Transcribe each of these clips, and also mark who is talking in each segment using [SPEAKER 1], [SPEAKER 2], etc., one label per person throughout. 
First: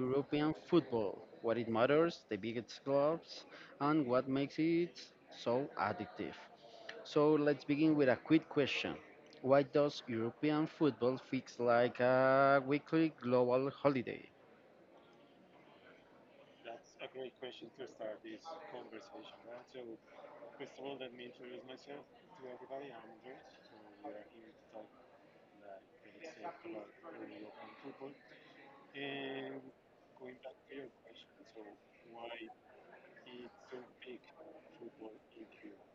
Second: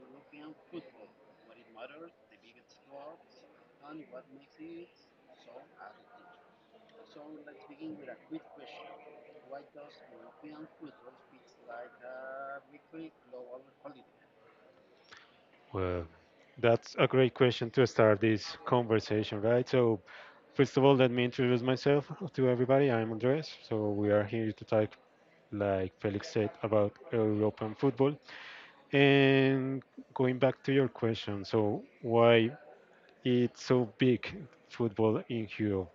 [SPEAKER 1] European football, what it matters, the biggest clubs, and what makes it so addictive. So let's begin with a quick question. Why does European football fix like a weekly global holiday?
[SPEAKER 2] Well, that's a great question to start this conversation, right? So, first of all, let me introduce myself to everybody. I'm Andres. So, we are here to talk, like Felix said, about European football. And going back to your question, so why it's so big football in Europe?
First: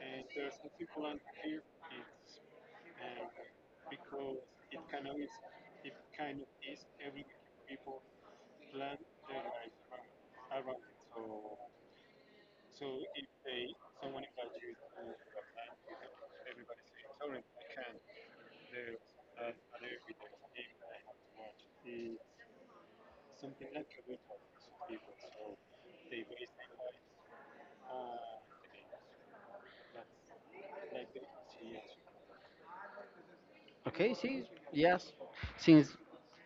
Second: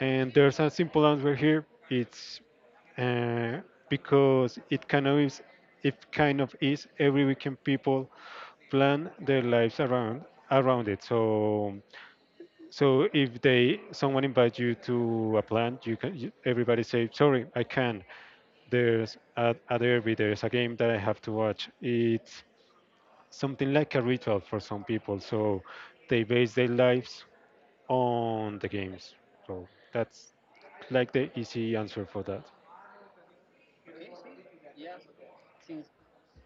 [SPEAKER 2] And there's a simple answer here. It's uh, because it kind of is every weekend people plan their lives around it. So so if they someone invites you to a plan, everybody say sorry, I can. Not there's a derby, there's a game that I have to watch. It's something like a ritual for some people. So they base their lives on the games. So that's like the easy answer for that.
[SPEAKER 1] Okay, see, yes, since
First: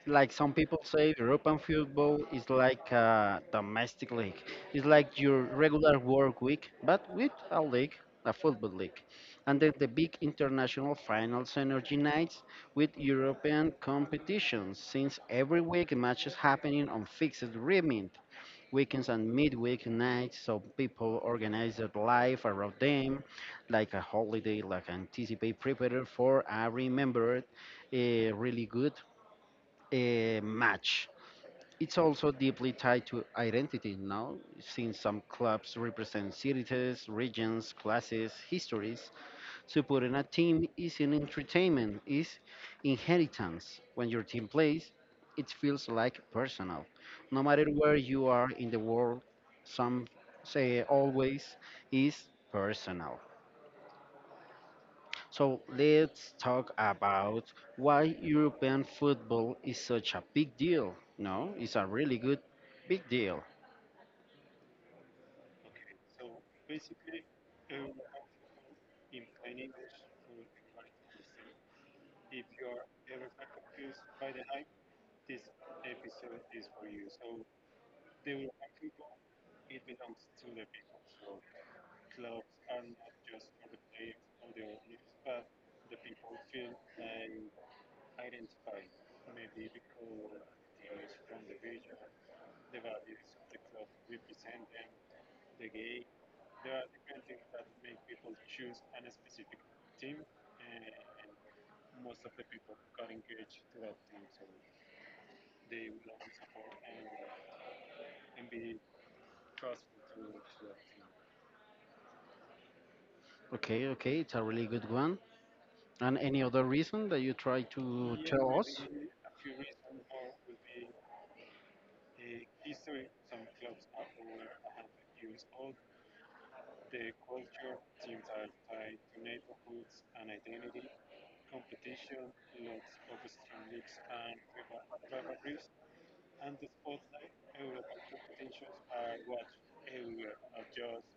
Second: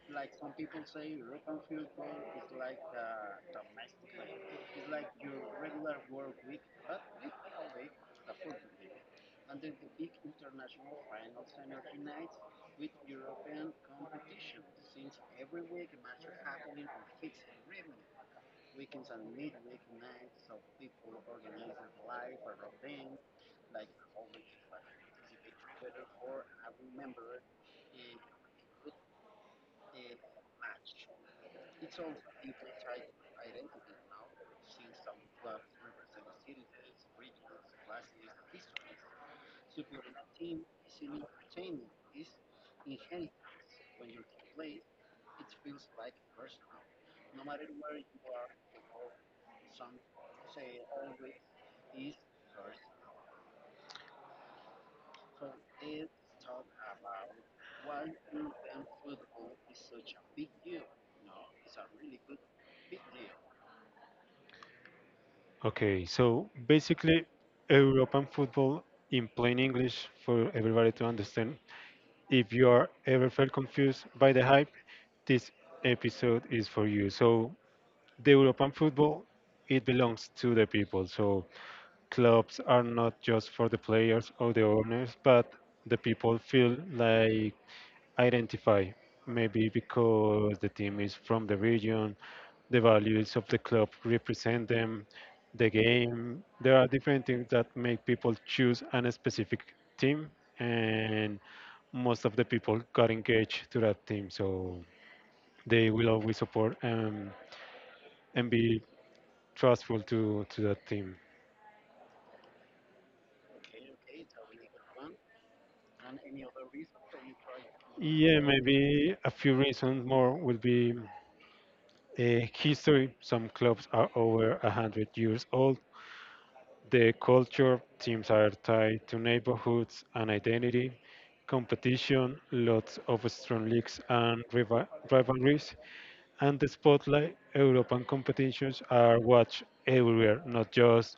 [SPEAKER 1] like some people say, European football is like a domestic league. It's like your regular work week, but with a league, a football league. And then the big international finals energy nights with European competitions, since every week matches happening on fixed rhythm, weekends and midweek nights, so people organize their life around them like a holiday, like anticipate, prepare for a remembered, a really good match. It's also deeply tied to identity now, since some clubs represent cities, regions, classes, histories. Supporting a team is an entertainment, is inheritance. When your team plays, it feels like personal. No matter where you are in the world, some say always is personal. So let's talk about why European football is such a big deal. No, it's a really good big deal.
[SPEAKER 2] Okay, so basically European football in plain English for everybody to understand. If you are ever felt confused by the hype, this episode is for you. So, the European football, it belongs to the people. So, clubs are not just for the players or the owners, but the people feel like identify. Maybe because the team is from the region, the values of the club represent them, the game. There are different things that make people choose a specific team, and most of the people got engaged to that team, so they will always support and be trustful to that team.
[SPEAKER 1] Okay, okay, it's a really good one. And any other reason that you try to
[SPEAKER 2] Yeah,
[SPEAKER 1] tell us?
[SPEAKER 2] maybe a few reasons more would be history. Some clubs are over 100 years old. The culture, teams are tied to neighborhoods and identity, competition, lots of strong leagues and rivalries, and the spotlight. European competitions are watched everywhere, not just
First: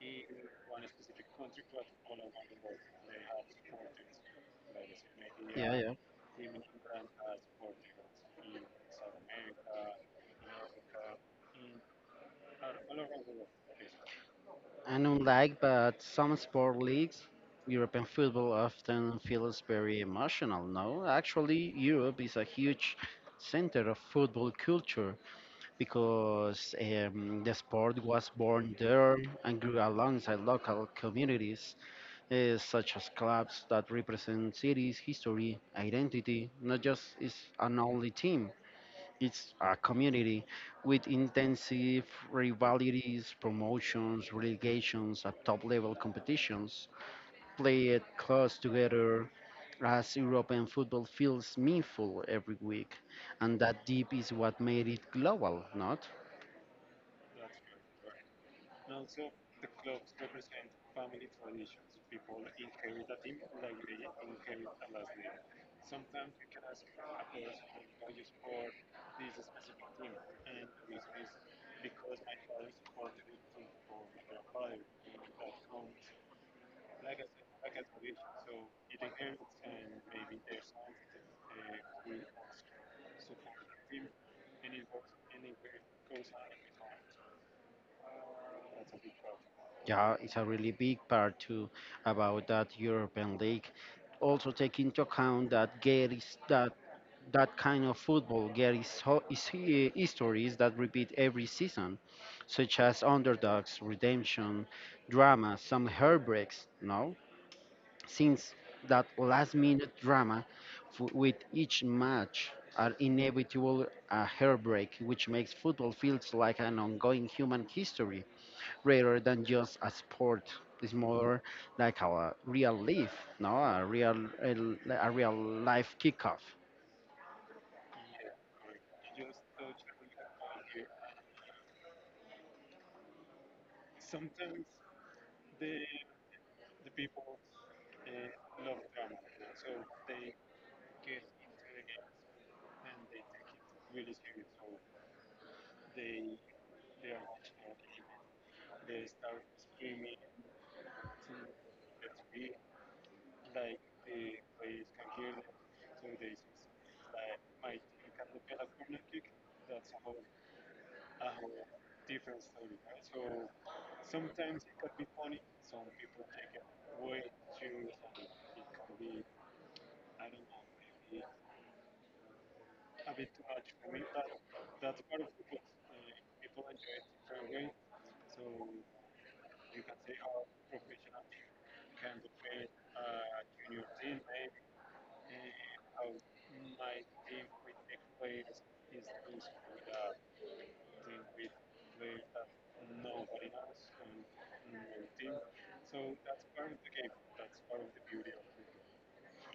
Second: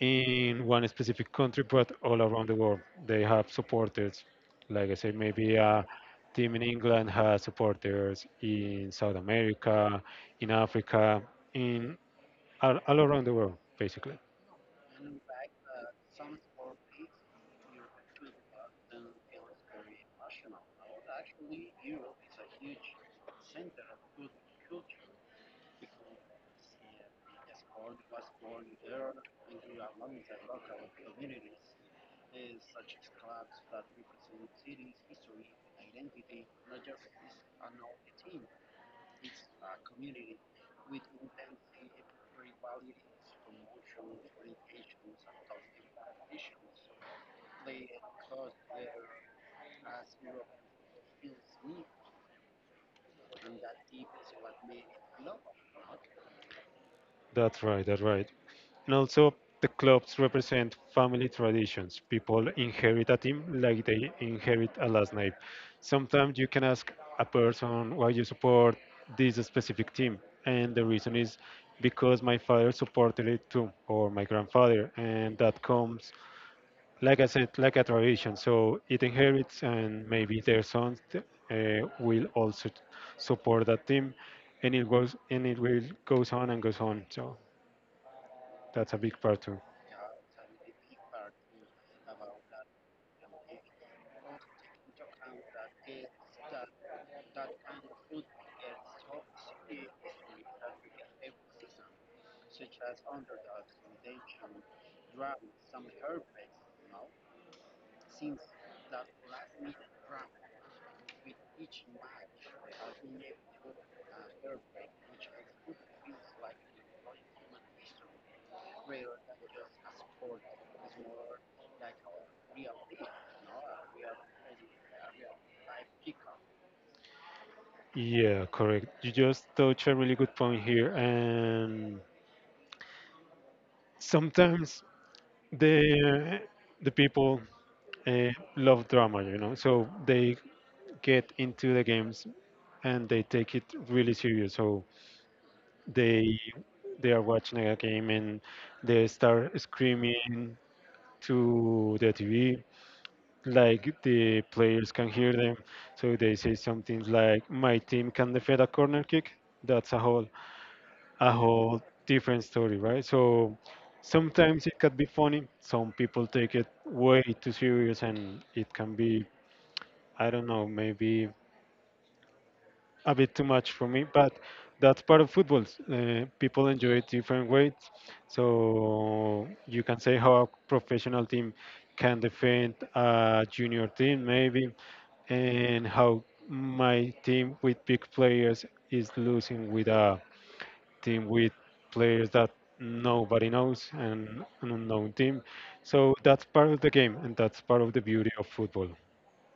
[SPEAKER 2] in one specific country, but all around the world. They have supporters. Like I said, maybe
[SPEAKER 1] Yeah,
[SPEAKER 2] a
[SPEAKER 1] yeah.
[SPEAKER 2] team in England has supporters in South America, in Africa, in all around the world, basically.
[SPEAKER 1] And unlike but some sport leagues, European football often feels very emotional. No, actually, Europe is a huge center of football culture because the sport was born there and grew alongside local communities, such as clubs that represent cities, history, identity, not just is an only team. It's a community with intensive rivalities, promotions, relegations at top level competitions, played close together as European football feels meaningful every week. And that deep is what made it global, not?
[SPEAKER 2] That's right. That's right. And also, the clubs represent family traditions. People inherit a team like they inherit a last name. Sometimes you can ask a person why you support this specific team, and the reason is because my father supported it too, or my grandfather, and that comes, like I said, like a tradition. So it inherits, and maybe their sons will also support that team, and it goes and it will goes on and goes on. So that's a big part too.
[SPEAKER 1] Yeah, it's a really big part too about that European League. Also take into account that Gare is that kind of football, Gare is, is histories that repeat every season, such as underdogs, redemption, drama, some heartbreaks. No, since that last minute drama with each match are inevitable a heartbreak which makes football feels like an ongoing human history rather than just a sport. It's more like a real life, no, a real a real life kickoff.
[SPEAKER 2] Yeah, correct. You just touch a really good point here, and sometimes the the people uh, love drama, you know, so they get into the games and they take it really serious. So they they are watching a game and they start screaming to the TV like the players can hear them. So they say something like, "My team can defend a corner kick. That's a hole." A whole different story, right? So sometimes it can be funny. Some people take it way too serious, and it can be, I don't know, maybe a bit too much for me. But that's part of football. People enjoy it different ways. So you can say how a professional team can defend a junior team, maybe, and how my team with big players is losing with a team with players that nobody knows and an unknown team. So that's part of the game and that's part of the beauty of football.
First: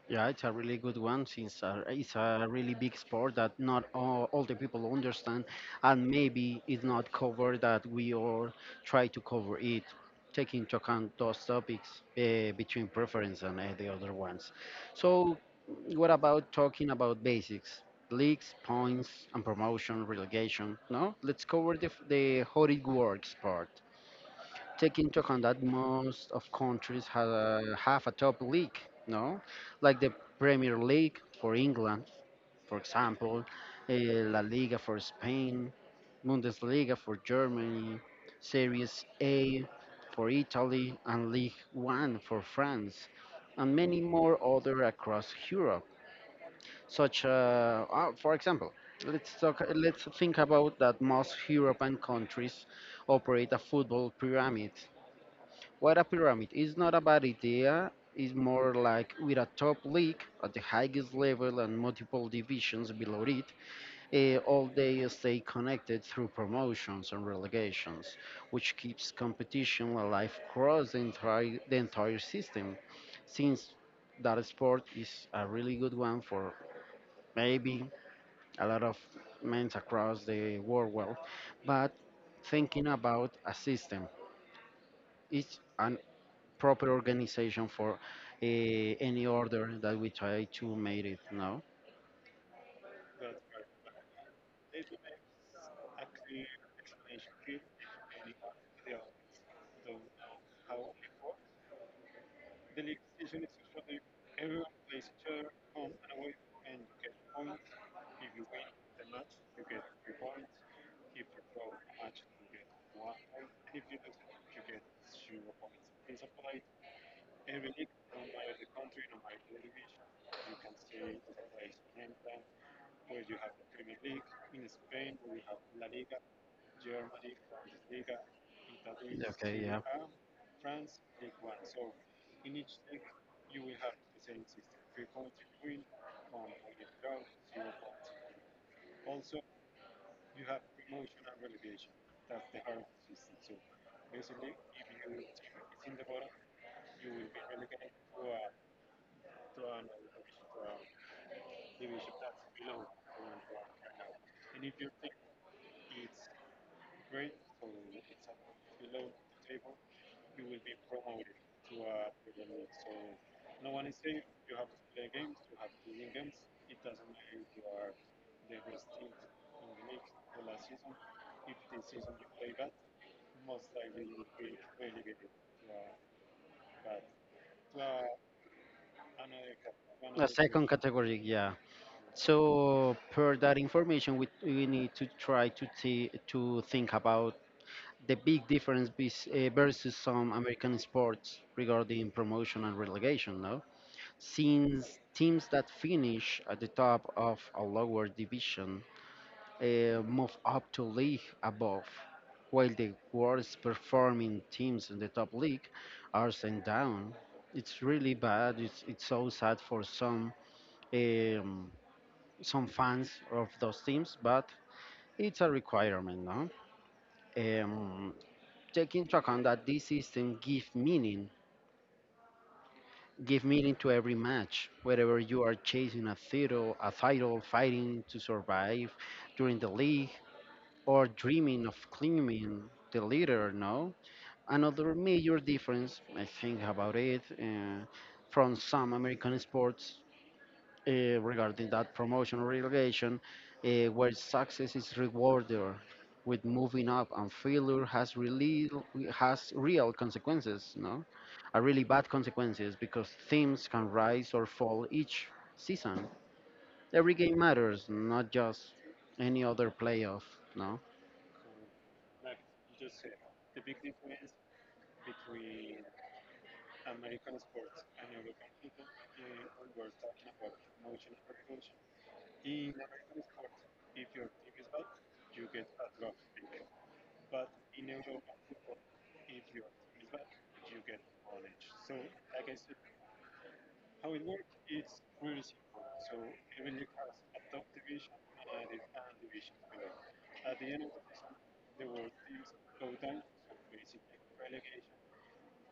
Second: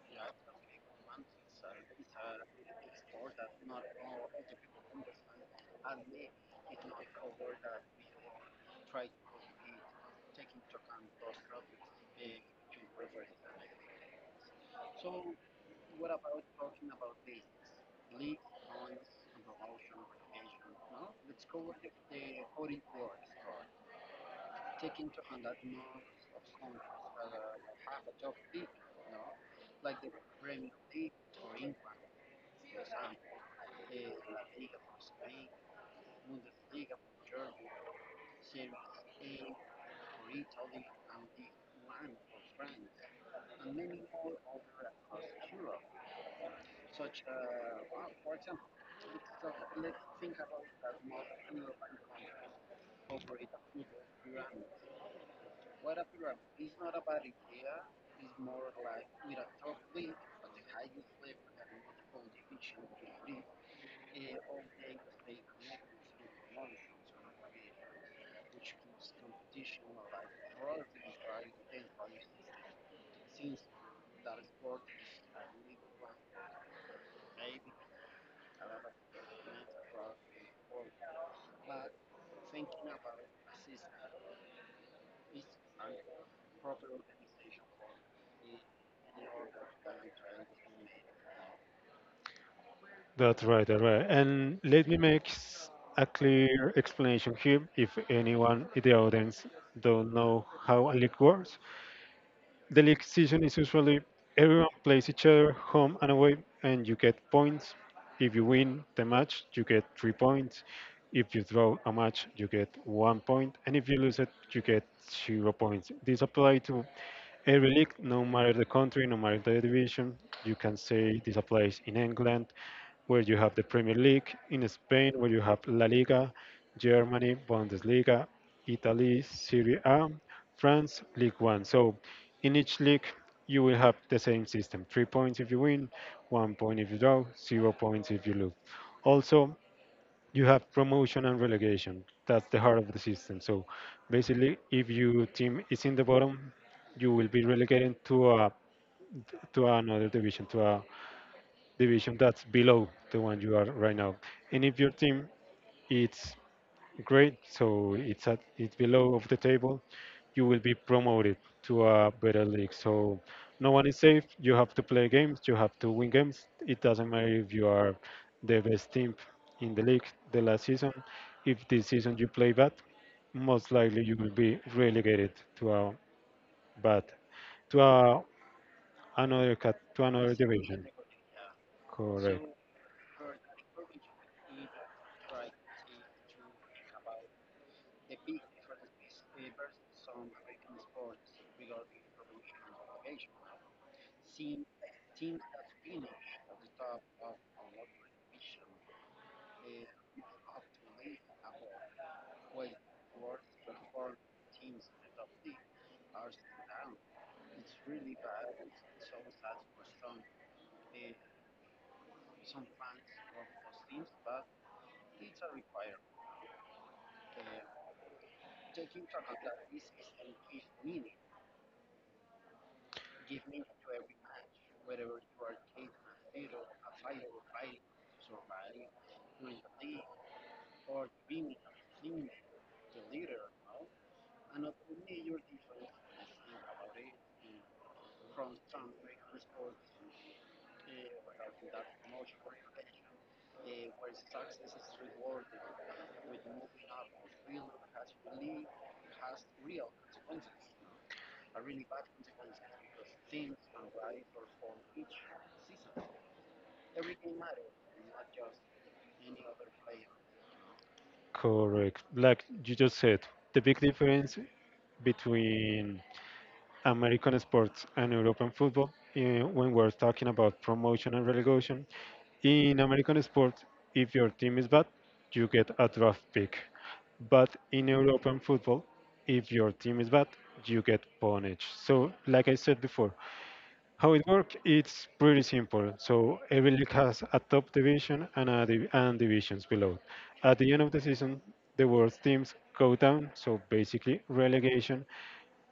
[SPEAKER 1] Yeah, it's a really good one since it's a really big sport that not all the people understand, and maybe it's not covered that we all try to cover it, taking into account those topics between preference and the other ones. So, what about talking about basics, leagues, points, and promotion, relegation? No, let's cover the how it works part. Take into account that most of countries have have a top league, no? Like the Premier League for England, for example, La Liga for Spain, Bundesliga for Germany, Series A for Italy, and League One for France, and many more other across Europe. Such, for example, let's talk. Let's think about that most European countries operate a football pyramid. What a pyramid is not a bad idea. It's more like with a top league at the highest level and multiple divisions below it, all they stay connected through promotions and relegations, which keeps competition alive across the entire system. Since that sport is a really good one for maybe a lot of men across the world, well, but thinking about a system, it's an proper organization for any order that we try to make it now.
[SPEAKER 2] That's right, that's right. And let me a clear explanation here if anyone in the audience don't know how a league works. The league season is usually everyone plays each other home and away, and you get points. If you win the match, you get 3 points. If you draw a match, you get 1 point, and if you lose it, you get 0 points. This applies to every league, no matter the country, no matter the division. You can say this applies in England, where you have the Premier League, in Spain, where you have La Liga, Germany, Bundesliga, Italy,
[SPEAKER 1] Okay,
[SPEAKER 2] Serie
[SPEAKER 1] yeah.
[SPEAKER 2] A, France, League One. So in each league, you will have the same system: 3 points if you win, 1 point if you draw, 0 points if you lose. Also, you have promotion and relegation. That's the heart of the system. So basically, if your team is in the bottom, you will be relegated to a to another division, to a division that's below the one you are right now. And if your team is great, so it's at it's below of the table, you will be promoted to a better league. So no one is safe. You have to play games. You have to win games. It doesn't matter if you are the best team in the league the last season. If this season you play bad, most likely you will be relegated to a bad to a another cat to
[SPEAKER 1] A
[SPEAKER 2] another
[SPEAKER 1] second
[SPEAKER 2] division.
[SPEAKER 1] category, yeah.
[SPEAKER 2] Correct.
[SPEAKER 1] So per that information, we need to try to to think about the big difference versus some American sports regarding promotion and relegation. No, since teams that finish at the top of a lower division move up to league above, while the worst performing teams in the top league are sent down. It's really bad. It's so sad for um, some fans of those teams, but it's a requirement, no? Um, Take into account that this system give meaning to every match. Whether you are chasing a title, fighting to survive during the league, or dreaming of climbing the leader, no? Another major difference, I think about it, from some American sports regarding that promotion or relegation, where success is rewarded with moving up and failure has real consequences, no? Are really bad consequences because teams can rise or fall each season. Every game matters, not just any other playoff, no?
[SPEAKER 2] Correct. Like you just said, the big difference between American sports and European football, when we're talking about promotion and relegation, in American sports, if your team is bad, you get a draft pick. But in European football, if your team is bad, you get punished. So, like I said before, how it works? It's pretty simple. So every league has a top division and and divisions below. At the end of the season, the worst teams go down, so basically relegation,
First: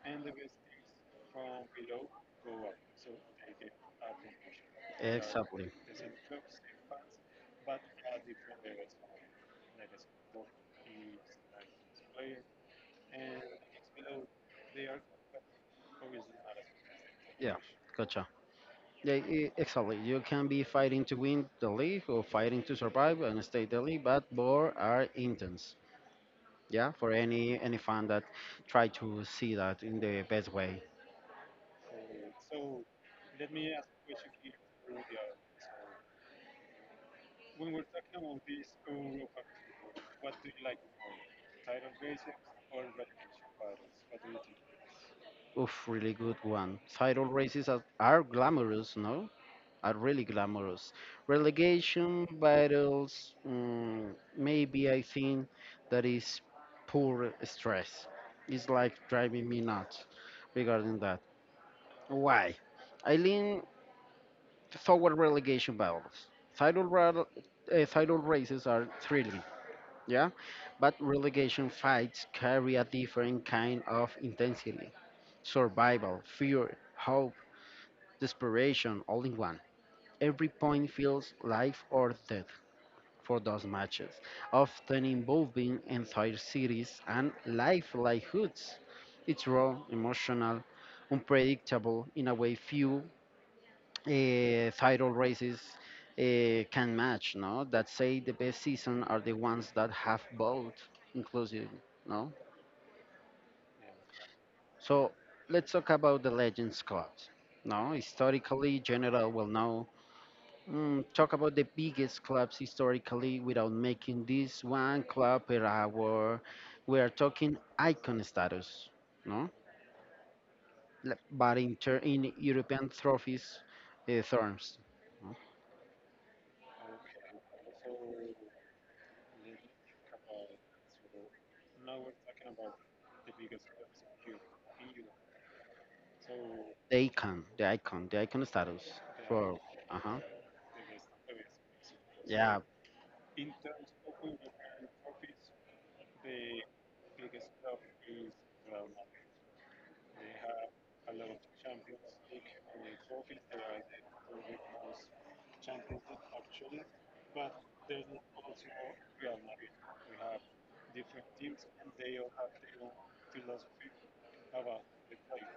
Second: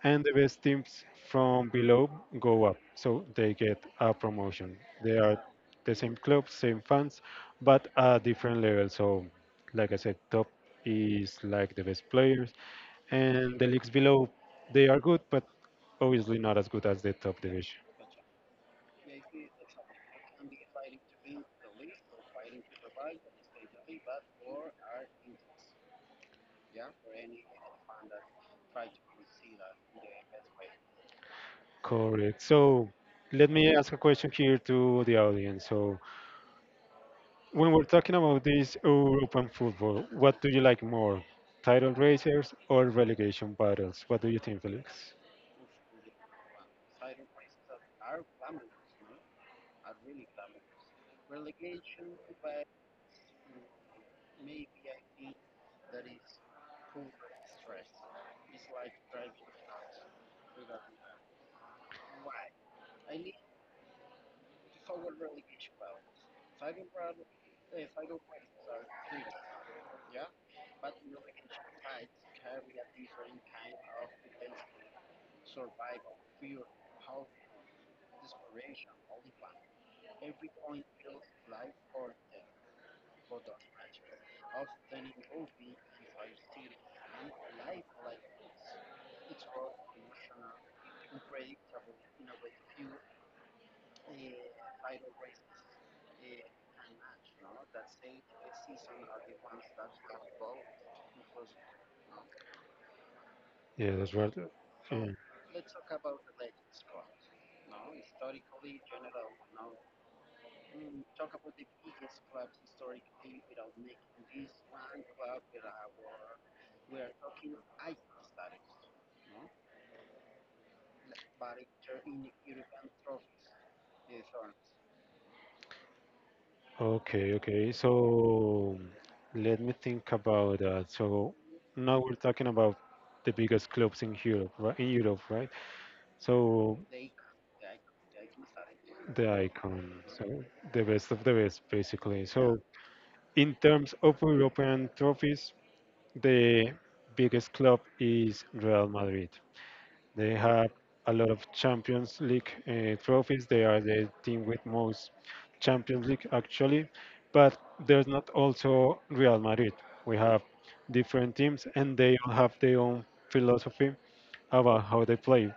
[SPEAKER 2] and the best teams from below go up, so they get a promotion. They are
[SPEAKER 1] Exactly.
[SPEAKER 2] the same club, same fans, but at different levels. So, like I said, top is like the best players, and the leagues below they are good, but obviously not as good as the top
[SPEAKER 1] Yeah,
[SPEAKER 2] division.
[SPEAKER 1] gotcha. Yeah, exactly. You can be fighting to win the league or fighting to survive and stay the league, but both are intense. Yeah, for any fan that try to see that in the best way.
[SPEAKER 2] Correct. So let me ask a question here to the audience. So when we're talking about this European football, what do you like more? Title races or relegation battles? What do you think, Felix?
[SPEAKER 1] Oof, really good one. Title races are glamorous, no? Are really glamorous. Relegation battles, mm, maybe I think that is poor stress. It's like driving me nuts regarding that. Why? I lean forward relegation battles. Title, rattle- Title races are thrilling, yeah, but relegation fights carry a different kind of intensity, survival, fear, hope, desperation, all in one. Every point feels life or death for those matches, often involving entire cities and lifelike hoods. It's raw, emotional, unpredictable in a way few title races can match, no? That say the best season are the ones that have both inclusive, no?
[SPEAKER 2] Yeah, that's right.
[SPEAKER 1] So
[SPEAKER 2] Mm.
[SPEAKER 1] let's talk about the Legends clubs, no? Historically, General will now mm, talk about the biggest clubs historically without making this one club per hour. We are talking icon status, no? But in European trophies terms.
[SPEAKER 2] Okay, okay. So let me think about that. So now we're talking about the biggest clubs in Europe, right? In Europe, right? So
[SPEAKER 1] The icon status
[SPEAKER 2] the
[SPEAKER 1] for,
[SPEAKER 2] icon,
[SPEAKER 1] uh-huh,
[SPEAKER 2] so the best of the best, basically. Yeah. So
[SPEAKER 1] yeah,
[SPEAKER 2] in terms of European trophies, the biggest club is Real Madrid. They have a lot of Champions League trophies. They are the team with most Champions League actually, but there's not also Real Madrid. We have different teams and they all have their own philosophy about how they play.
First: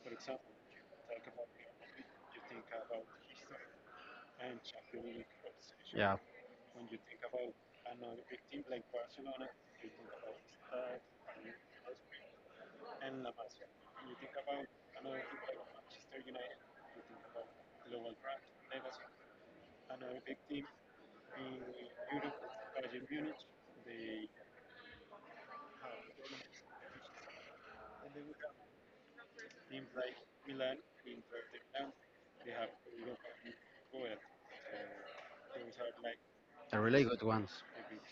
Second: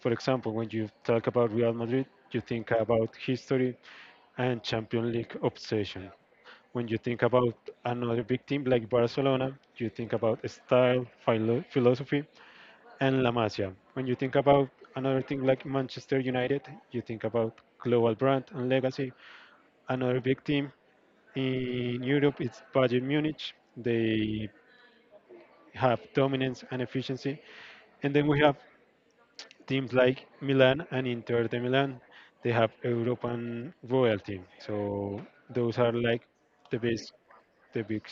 [SPEAKER 2] For example, when you talk about Real Madrid, you think about history and Champions League obsession.
[SPEAKER 1] yeah,
[SPEAKER 2] When you think about another big team like Barcelona, you think about style, philosophy, and La Masia. When you think about another thing like Manchester United, you think about global brand and legacy. Another big team in Europe is Bayern Munich. They have dominance and efficiency. And then we have teams like Milan and Inter de Milan. They have European royalty. So those are like the
[SPEAKER 1] they're really
[SPEAKER 2] best
[SPEAKER 1] good ones.
[SPEAKER 2] the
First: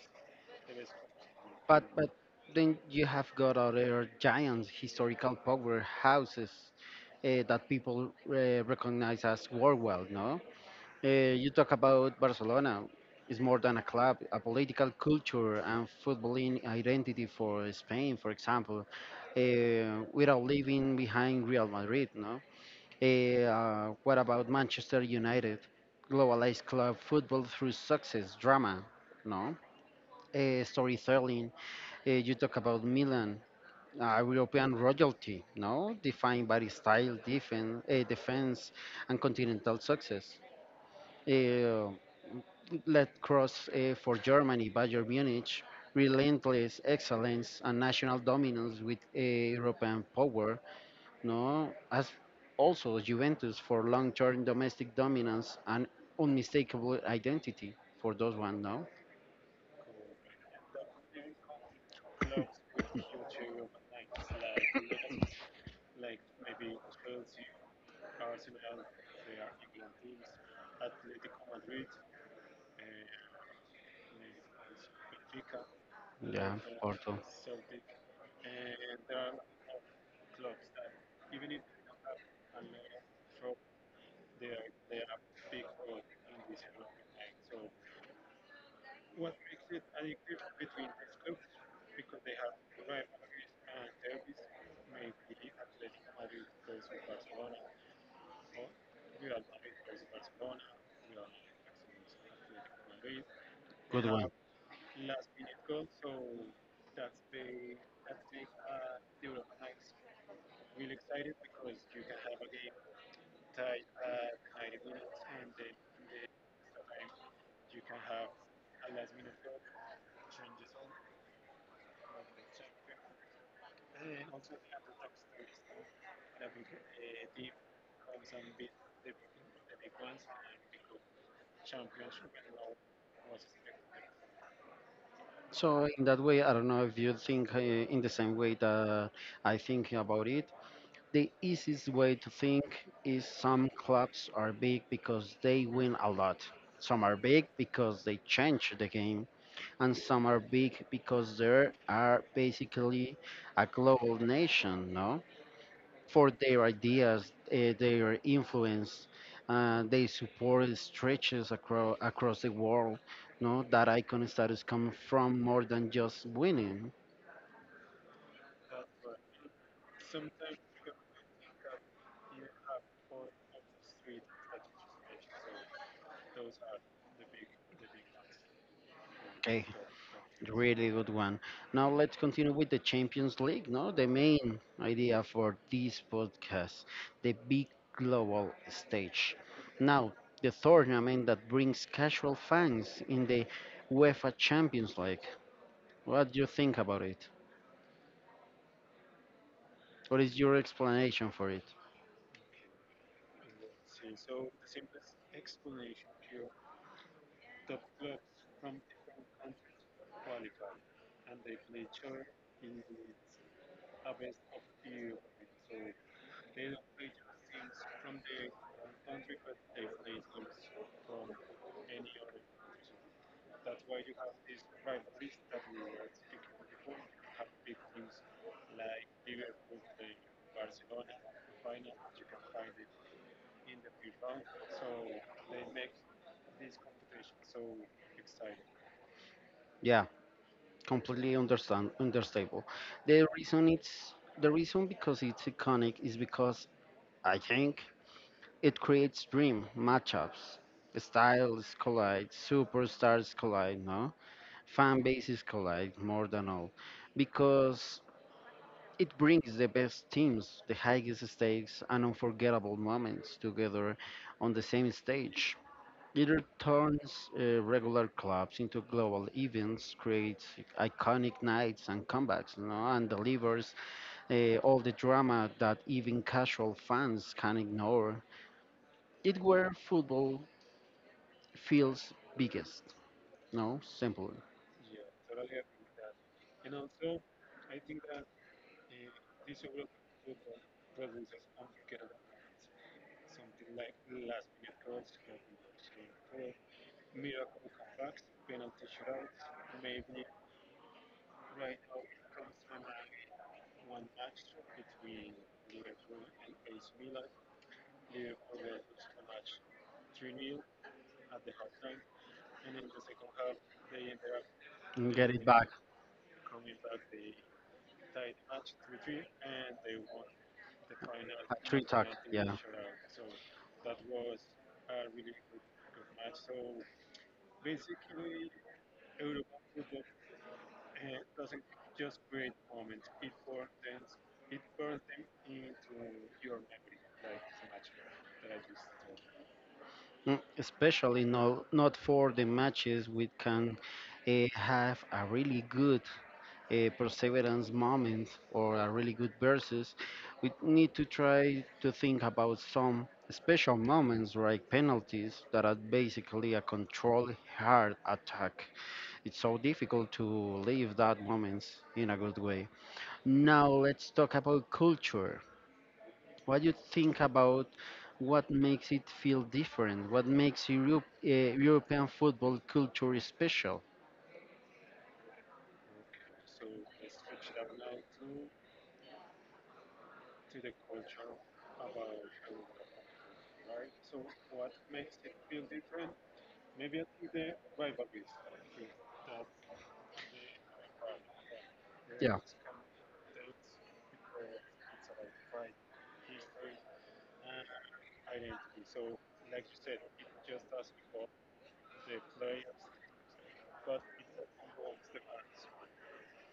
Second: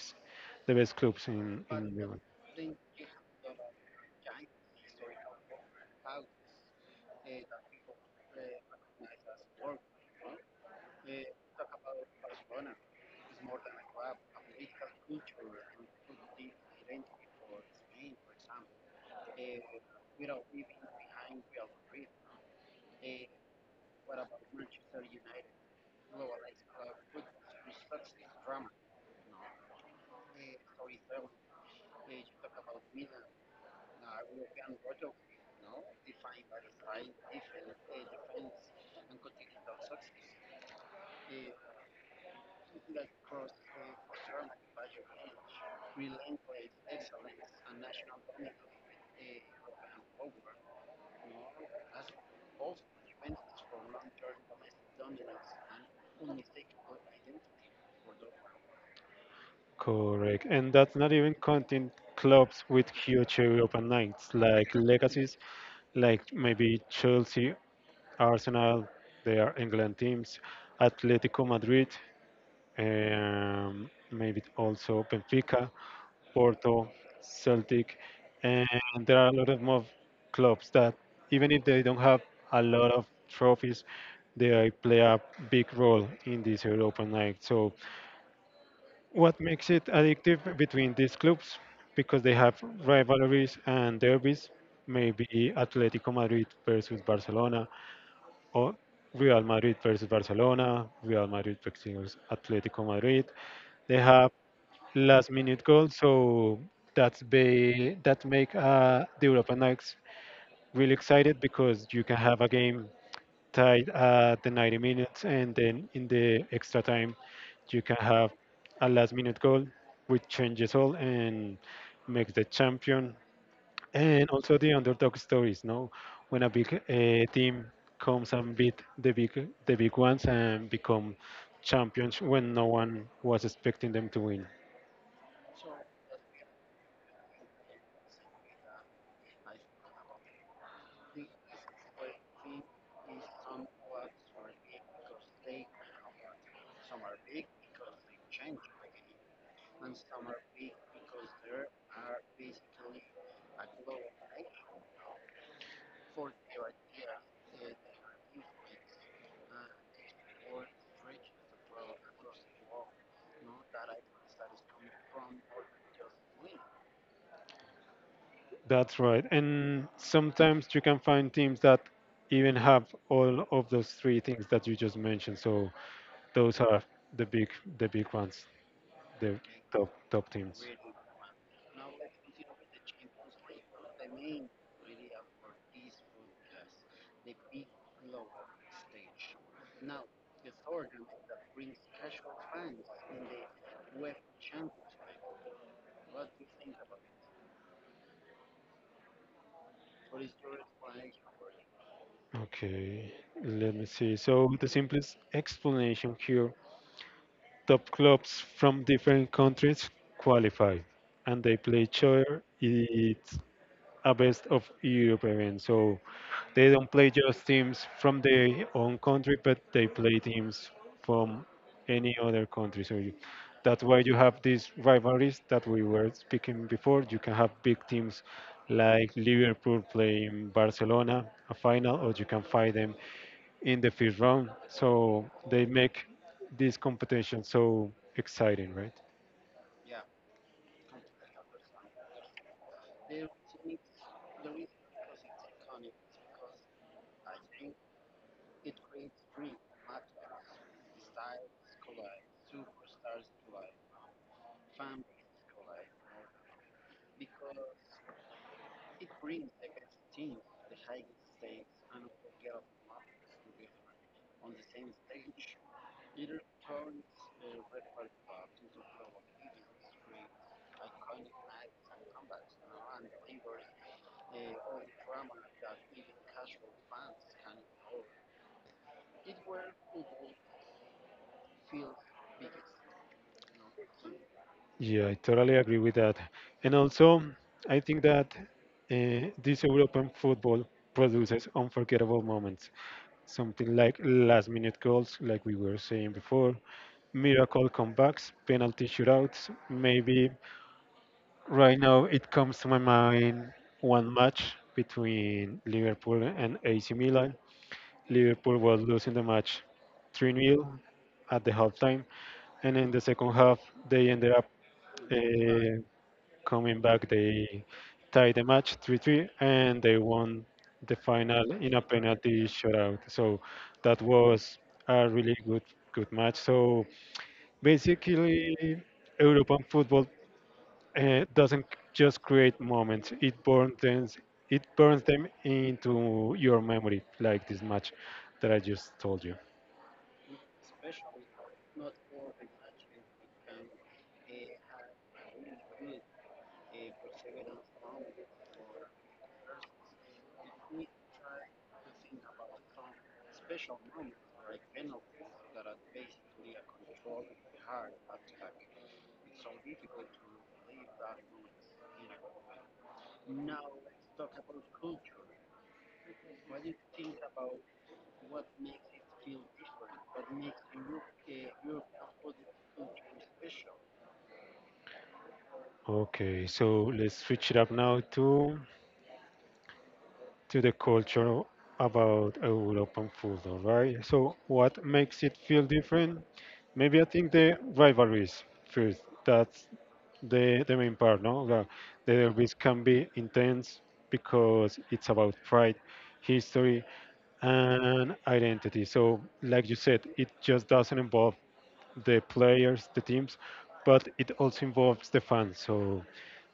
[SPEAKER 2] the best clubs
[SPEAKER 1] But
[SPEAKER 2] in
[SPEAKER 1] but
[SPEAKER 2] Europe.
[SPEAKER 1] then you have got other giants, historical powerhouses that people recognize as worldwide. No, you talk about Barcelona. It's more than a club, a political culture and footballing identity for Spain, for example, uh, without leaving behind Real Madrid. No, what about Manchester United? Globalized club football through success, drama, no? Storytelling. You talk about Milan, European royalty, no? Defined by style, defense, defense and continental success. Eh, for Germany, Bayern Munich, relentless excellence and national dominance with European power, no, as also Juventus for long-term domestic dominance and unmistakable identity for those one, no?
[SPEAKER 2] Correct, and that's not even counting clubs with huge European nights like legacies, like maybe Chelsea, Arsenal, their England teams, Atletico Madrid, maybe also Benfica,
[SPEAKER 1] Yeah,
[SPEAKER 2] Porto, Celtic, and there are a lot of more clubs that even if they don't have a lot of trophies, they play a big role in this European night. So what makes it addictive between these clubs? Because they have rivalries and derbies, maybe Atletico Madrid versus Barcelona, or Real Madrid versus Barcelona, Real Madrid versus Atletico Madrid. They
[SPEAKER 1] good one.
[SPEAKER 2] have last minute goals, so that make the European Nights really excited because you can have a game tied at the 90 minutes, and then in the extra time, you can have a last minute goal which changes all and makes the champion. And also the underdog stories, no? When a big team comes and beat the big ones and become champions when no one was expecting them to win.
[SPEAKER 1] So in that way, I don't know if you think in the same way that I think about it. The easiest way to think is some clubs are big because they win a lot. Some are big because they change the game, and some are big because they are basically a global nation, no? For their ideas, their influence. They support stretches across the world. No, that icon status comes from more than just winning.
[SPEAKER 2] That's right. And sometimes you can find teams that even have all of those three things that you just mentioned. So those are the big the big ones, the
[SPEAKER 1] Okay,
[SPEAKER 2] top teams.
[SPEAKER 1] really good one. Now let's continue with the Champions League. No, the main idea for this podcast, the big global stage. Now the tournament that brings casual fans in the UEFA Champions League. What do you think about it? What is your explanation for it?
[SPEAKER 2] Okay, let me see. So the simplest explanation here: top clubs from different countries qualify, and they play each other. It's a best of Europe event. So they don't play just teams from their own country, but they play teams from any other country. That's why you have these rivalries that we were speaking before. You can have big teams like Liverpool playing Barcelona a final, or you can find them in the first round. So they make this competition so exciting, right?
[SPEAKER 1] Yeah, completely understandable. The reason it's the reason because it's iconic is because I think it creates dream matchups. Styles collide, superstars collide, no? Fan bases collide more than all. Because it brings the best teams, the highest stakes and unforgettable moments together on the same stage. It turns regular clubs into global events, creates iconic nights and comebacks, you know, and delivers all the drama that even casual fans can ignore. It where football feels biggest, no, simple.
[SPEAKER 2] Yeah, I totally agree with that. And also, I think that this European football produces unforgettable moments. Something like last minute goals, like we were saying before, miracle comebacks, penalty shootouts. Maybe right now it comes to my mind one match between Liverpool and AC Milan. Liverpool was losing the match 3-0 at the halftime, and in the second half, they ended up.
[SPEAKER 1] And get it back.
[SPEAKER 2] Uh, Coming back, they tied the match 3-3 and they won the final
[SPEAKER 1] Hat
[SPEAKER 2] in a
[SPEAKER 1] trick talk,
[SPEAKER 2] penalty
[SPEAKER 1] yeah.
[SPEAKER 2] shootout. So that was a really good match. So basically, European football doesn't just create moments; it burns them into your memory, like this match that I just told you.
[SPEAKER 1] Mm, especially no, not for the matches we can have a really good perseverance moment or a really good versus. We need to try to think about some special moments like penalties that are basically a controlled hard attack. It's so difficult to leave that moments in a good way. Now let's talk about culture. What do you think about what makes it feel different? What makes Europe, European football culture special?
[SPEAKER 2] Okay, so let's switch it up now to the culture about European food, all right? So, what makes it feel different? Maybe I think the rivalries first. That's the main part, no? The
[SPEAKER 1] Yeah,
[SPEAKER 2] rivalries can be intense because it's about pride, history, and identity. So, like you said, it just doesn't involve the players, the teams, but it also involves the fans. So,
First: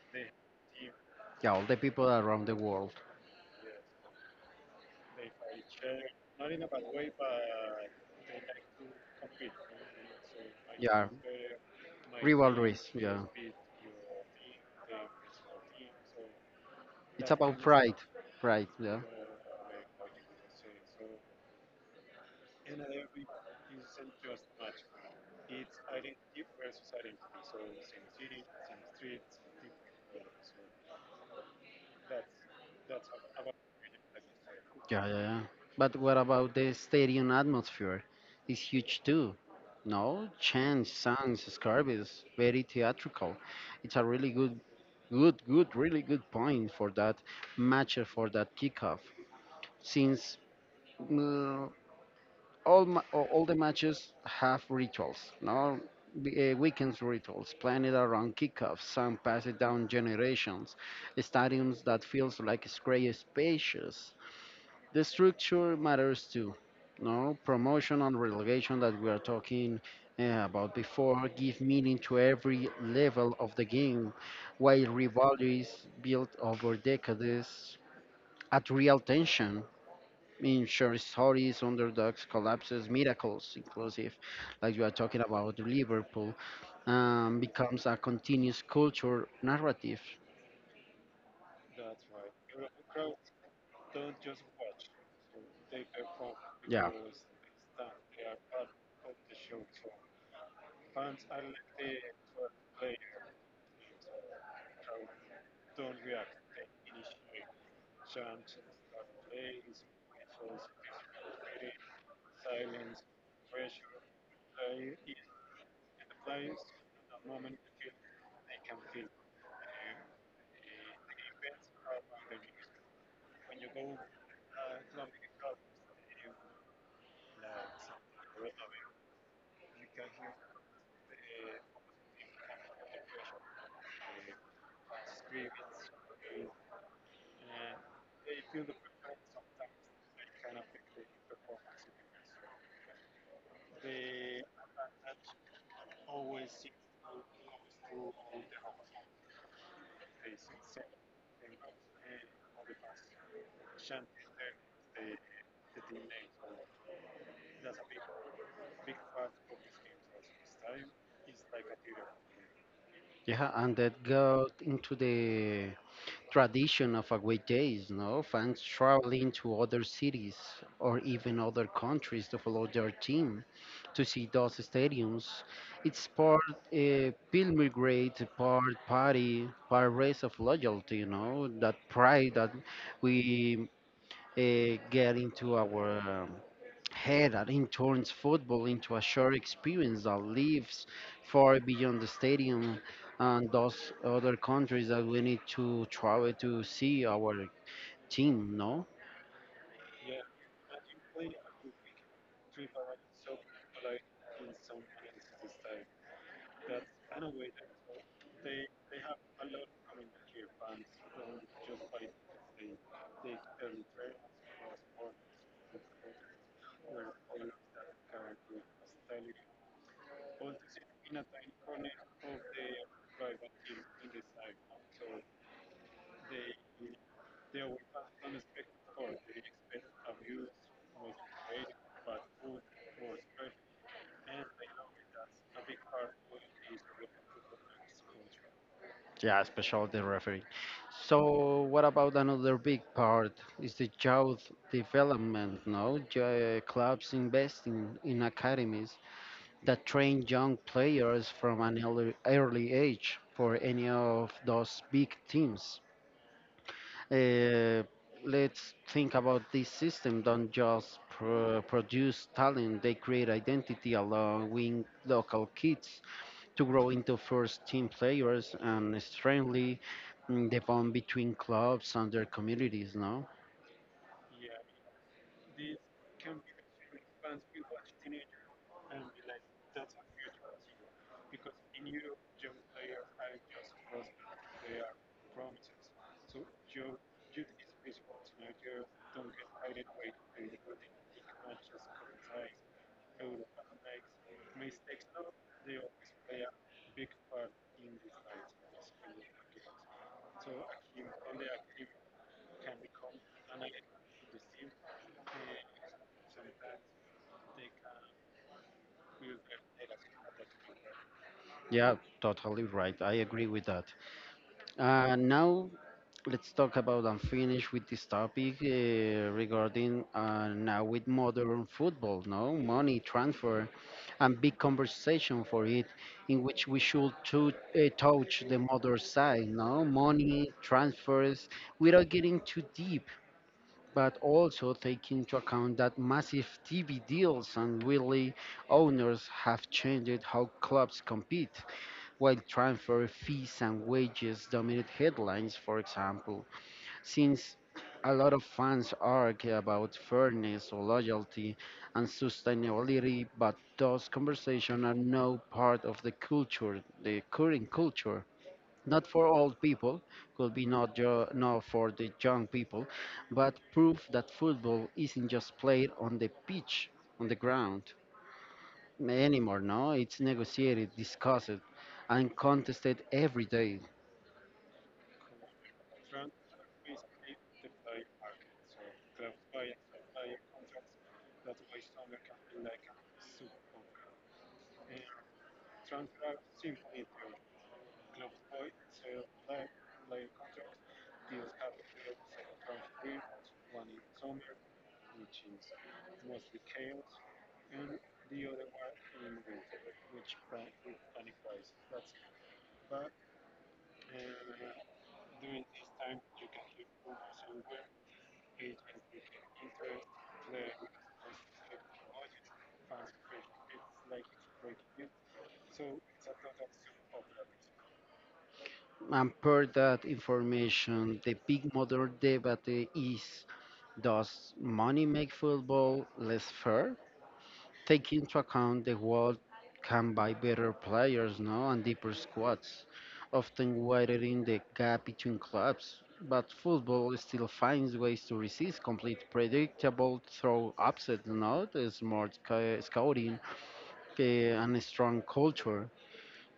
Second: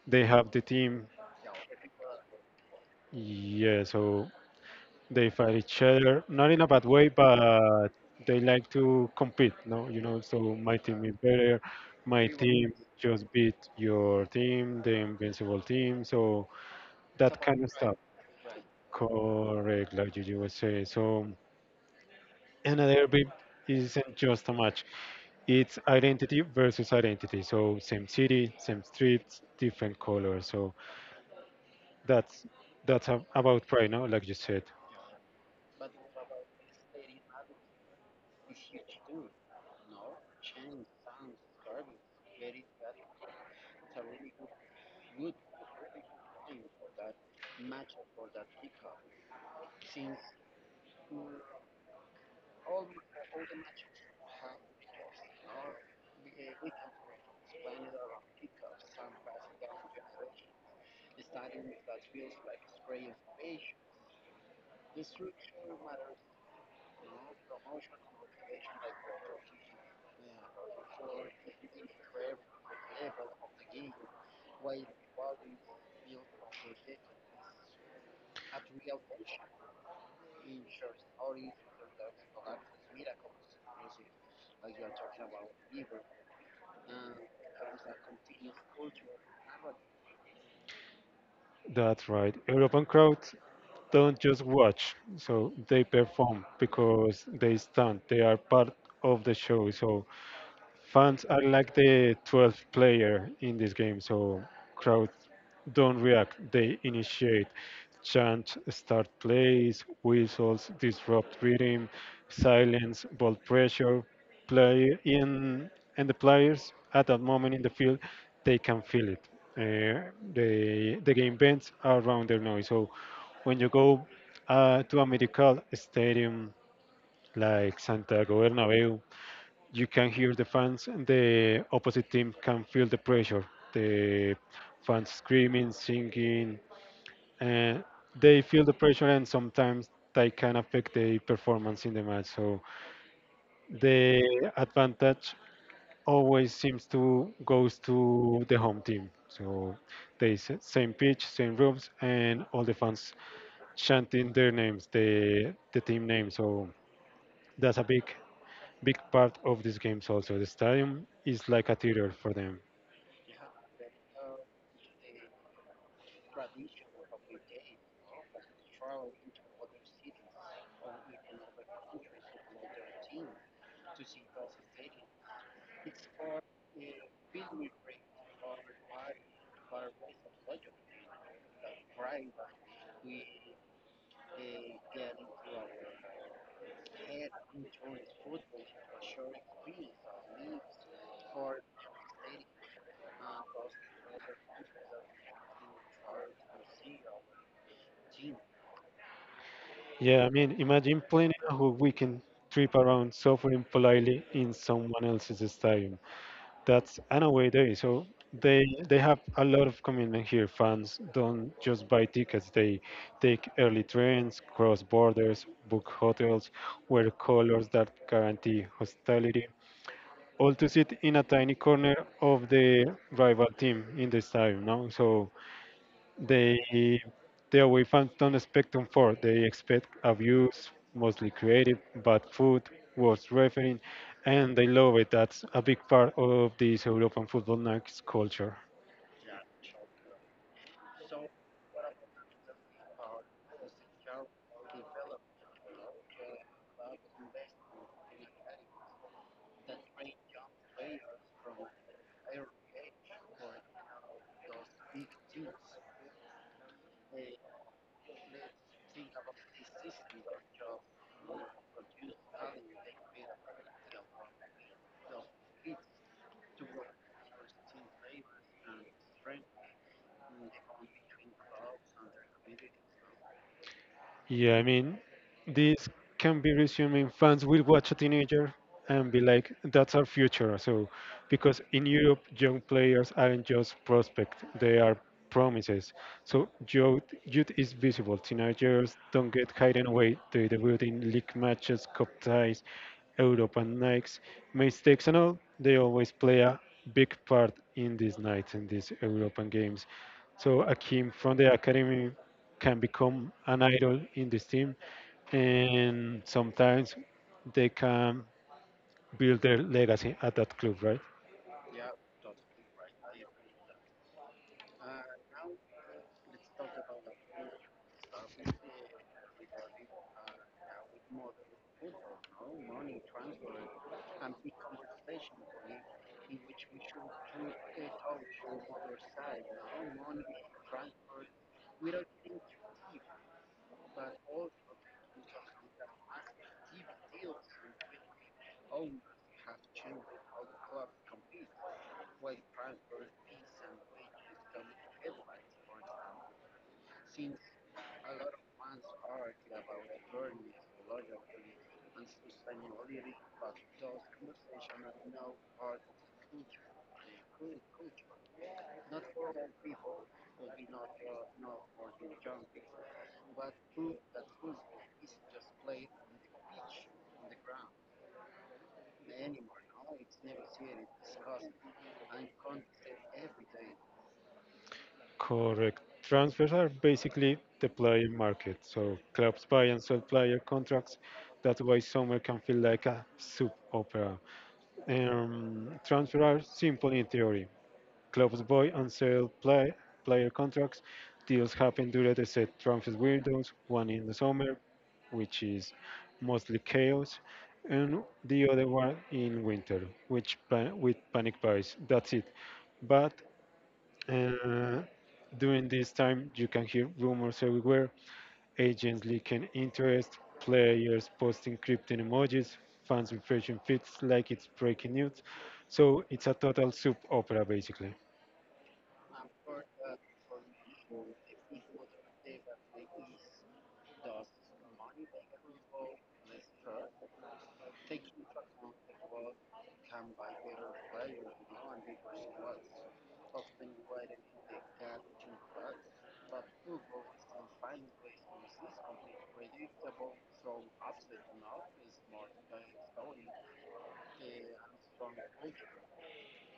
[SPEAKER 2] they have the team.
[SPEAKER 1] yeah, all the people around the world.
[SPEAKER 2] Yeah, so they fight each other, not in a bad way, but they like to compete. No, you know, so my team
[SPEAKER 1] Yeah,
[SPEAKER 2] is better. My team
[SPEAKER 1] rivalries. Yeah,
[SPEAKER 2] just beat your team, the invincible team. So
[SPEAKER 1] it's
[SPEAKER 2] that
[SPEAKER 1] about
[SPEAKER 2] kind of
[SPEAKER 1] pride,
[SPEAKER 2] stuff.
[SPEAKER 1] pride. Yeah,
[SPEAKER 2] Correct, like you would say. So another big isn't just a match. It's identity versus identity. So same city, same streets, different colors. So that's that's about pride, no? Like you said.
[SPEAKER 1] yeah, yeah, yeah. But what about the stadium atmosphere? It's huge too. No, chants, songs, scarves, is very theatrical. It's a really really good point for that match for that kickoff. Since mm, all the matches have rituals, no, weekends rituals planned around kickoffs, some passed down generations, stadiums that feels like it's great spacious, the structure matters too. No promotion and relegation that we are talking about before give meaning to every level of the game, while rivalries built over decades at real tension in short stories, underdogs, collapses, miracles, inclusive, like you are talking about Liverpool, becomes a continuous culture narrative.
[SPEAKER 2] That's right. European crowd don't just watch. So they perform
[SPEAKER 1] Yeah.
[SPEAKER 2] because they stand. They are part of the show. So fans are like the 12th player in this game, so crowd don't react. They initiate, chant, start plays, whistles, disrupt rhythm, silence, ball pressure. Play in and the players at that moment in the field, they can feel it. The game bends around their noise. So when you go to a medical stadium like Santiago Bernabeu, you can hear the fans and the opposite team can feel the pressure, the fans screaming singing, and they feel the pressure and sometimes they can affect the performance in the match. So the advantage always seems to goes to the home team. So same pitch, same rooms, and all the fans chanting their names, the team name. So that's a big part of these games. Also the stadium is like a theater for them.
[SPEAKER 1] Yeah, and that got into the tradition of away days, no? Fans traveling to other cities or even other countries to follow their team to see those stadiums. It's part pilgrimage, part party, part race of loyalty, you know, that pride that we get into our head and in turns football into a shared experience that lives far beyond the stadium and those other countries that we need to travel to see our team, no?
[SPEAKER 2] Yeah, I mean, imagine planning a whole weekend trip around suffering politely in someone else's stadium. That's an away day, so they have a lot of commitment here. Fans don't just buy tickets; they take early trains, cross borders, book hotels, wear colors that guarantee hospitality, all to sit in a tiny corner of the rival team in the stadium. No, so they they away fans don't expect comfort. They expect abuse, mostly creative, bad food, worse refereeing, and they love it. That's a big part of this European football nights culture.
[SPEAKER 1] Yeah, especially the referee. So, what about another big part? Is the youth development, no? Clubs investing in academies that train young players from early age for any of those big teams. Uh, let's think about this system. Don't just produce talent; they create identity, allowing local kids to grow into first team players and strengthen mm, the bond between clubs and their communities. No,
[SPEAKER 2] Yeah, I mean, this can be resuming fans will watch a teenager and be like, that's our future. So, because in Europe, young players aren't just prospect, they are promises. So, youth is visible. Teenagers don't get hidden away. They debut in league matches, cup ties, Europe and Nikes. Mistakes and all, they always play a big part in these nights, in these European games. So Akim from the academy can become an idol in this team, and sometimes they can build their legacy at that club, right?
[SPEAKER 1] yeah, totally right. I agree with that. Now, let's talk about and finish with this topic regarding now with modern football, no money transfer, and big conversation for it, in which we should to, touch the modern side, no money transfers, without getting too deep. But also take into account that massive TV deals and really owners have changed how clubs compete. While transfer fees and wages dominate headlines, for example, since a lot of fans argue about fairness or loyalty and sustainability, but those conversations are now part of the culture, the current culture. Not for old people, could be not, not for the young people, but proof that football isn't just played on the pitch, on the ground anymore, no? It's negotiated, discussed, and contested every day.
[SPEAKER 2] Correct. Transfers are basically the player market. So clubs buy and sell player contracts. That's why summer can feel like a soup opera. Transfers are simple in theory. Clubs buy and sell player contracts. Deals happen during the set transfer windows, one in the summer, which is mostly chaos, and the other one in winter, with panic buys. That's it. But uh, during this time, you can hear rumors everywhere. Agents leaking interest, players posting cryptic emojis, fans refreshing feeds like it's breaking news. So it's a total soup opera, basically.
[SPEAKER 1] And per that information, the big modern debate is, does money make football less fair? Take into account the world can buy better players, no? And deeper squads, often widening the gap between clubs. But football still finds ways to resist complete predictable throw upset, no? The smart scouting and a strong culture.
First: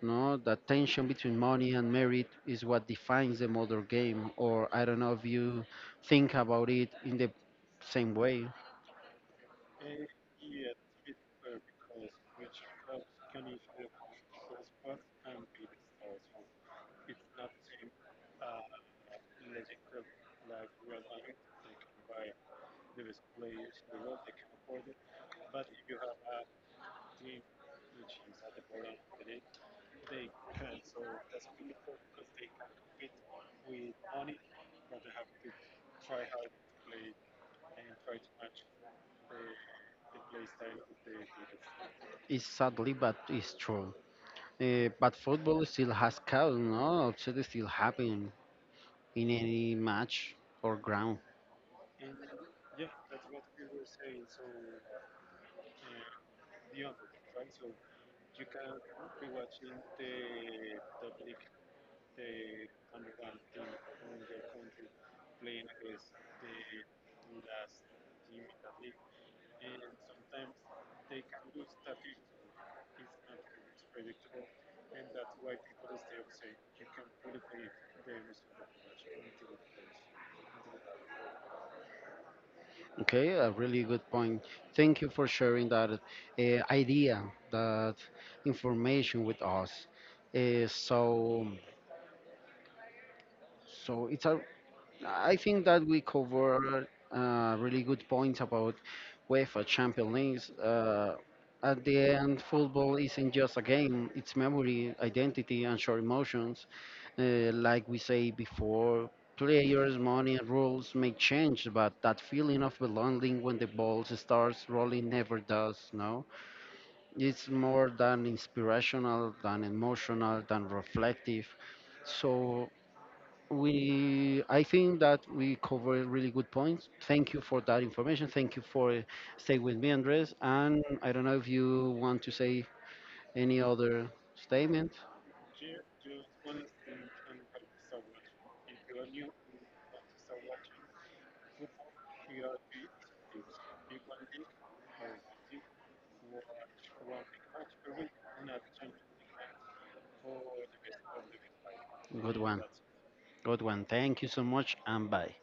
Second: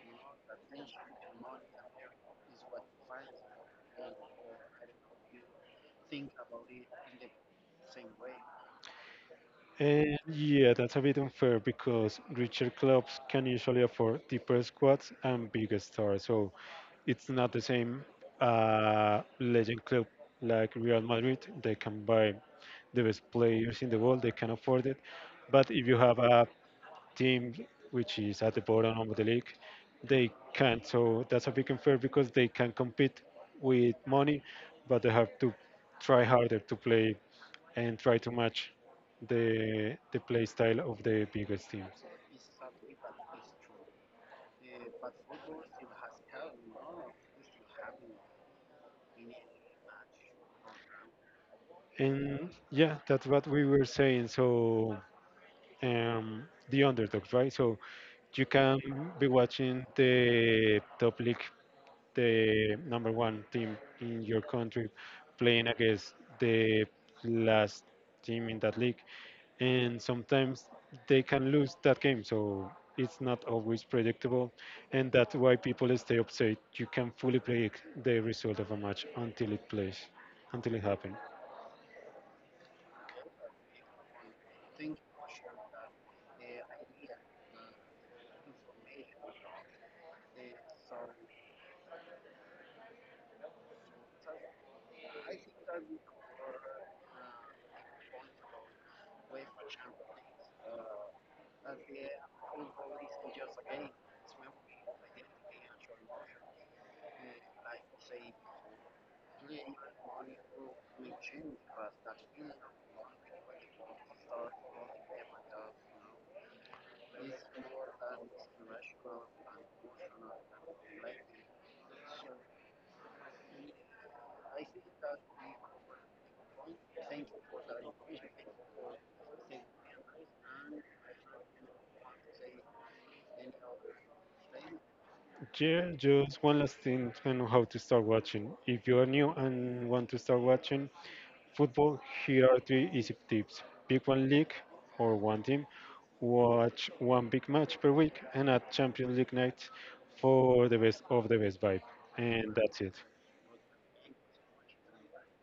[SPEAKER 1] No, that tension between money and merit is what defines the modern game. Or I don't know if you think about it in the same way.
[SPEAKER 2] And yeah, that's a bit unfair because richer clubs can usually afford deeper squads and bigger stars. So it's not the same legend club like Real Madrid. They can buy the best players in the world, they can afford it. But if you have a team which is at the bottom of the league, they can't. So that's a big unfair because they can compete with money, but they have to try harder to play and try to match the play style of the biggest team.
[SPEAKER 1] It's sadly, but it's true. Eh, but football still has cows, no? Upset still happen in any match or ground.
[SPEAKER 2] And yeah, that's what we were saying. So um, the underdogs, right? So you can be watching the top league, the number one team in your country, playing against the last team in that league, and sometimes they can lose that game. So it's not always predictable, and that's why people stay upset. You can fully predict the result of a match until it plays, until it happens.
[SPEAKER 1] Okay, a really good point. Thank you for sharing that idea, that information with us. Eh, so, so it's a, I think that we cover really good points about UEFA Champions League. At the end, football isn't just a game, it's memory, identity, and shared emotions. Like we say before, players, money, and rules may change, but that feeling of belonging when the ball starts rolling never does, no? It's more than inspirational, than emotional, than reflective. So we, I think that we covered really good points. Thank you for that information, thank you for staying with me Andres, and I don't know if you want to say any other statement.
[SPEAKER 2] Yeah, just one last thing on how to start watching. If you are new and want to start watching football, here are three easy tips. Pick one league or one team, watch one big match per week, and at Champions League night for the best of the best vibe.
[SPEAKER 1] Good
[SPEAKER 2] And
[SPEAKER 1] one,
[SPEAKER 2] that's it.
[SPEAKER 1] good one, thank you so much, and bye.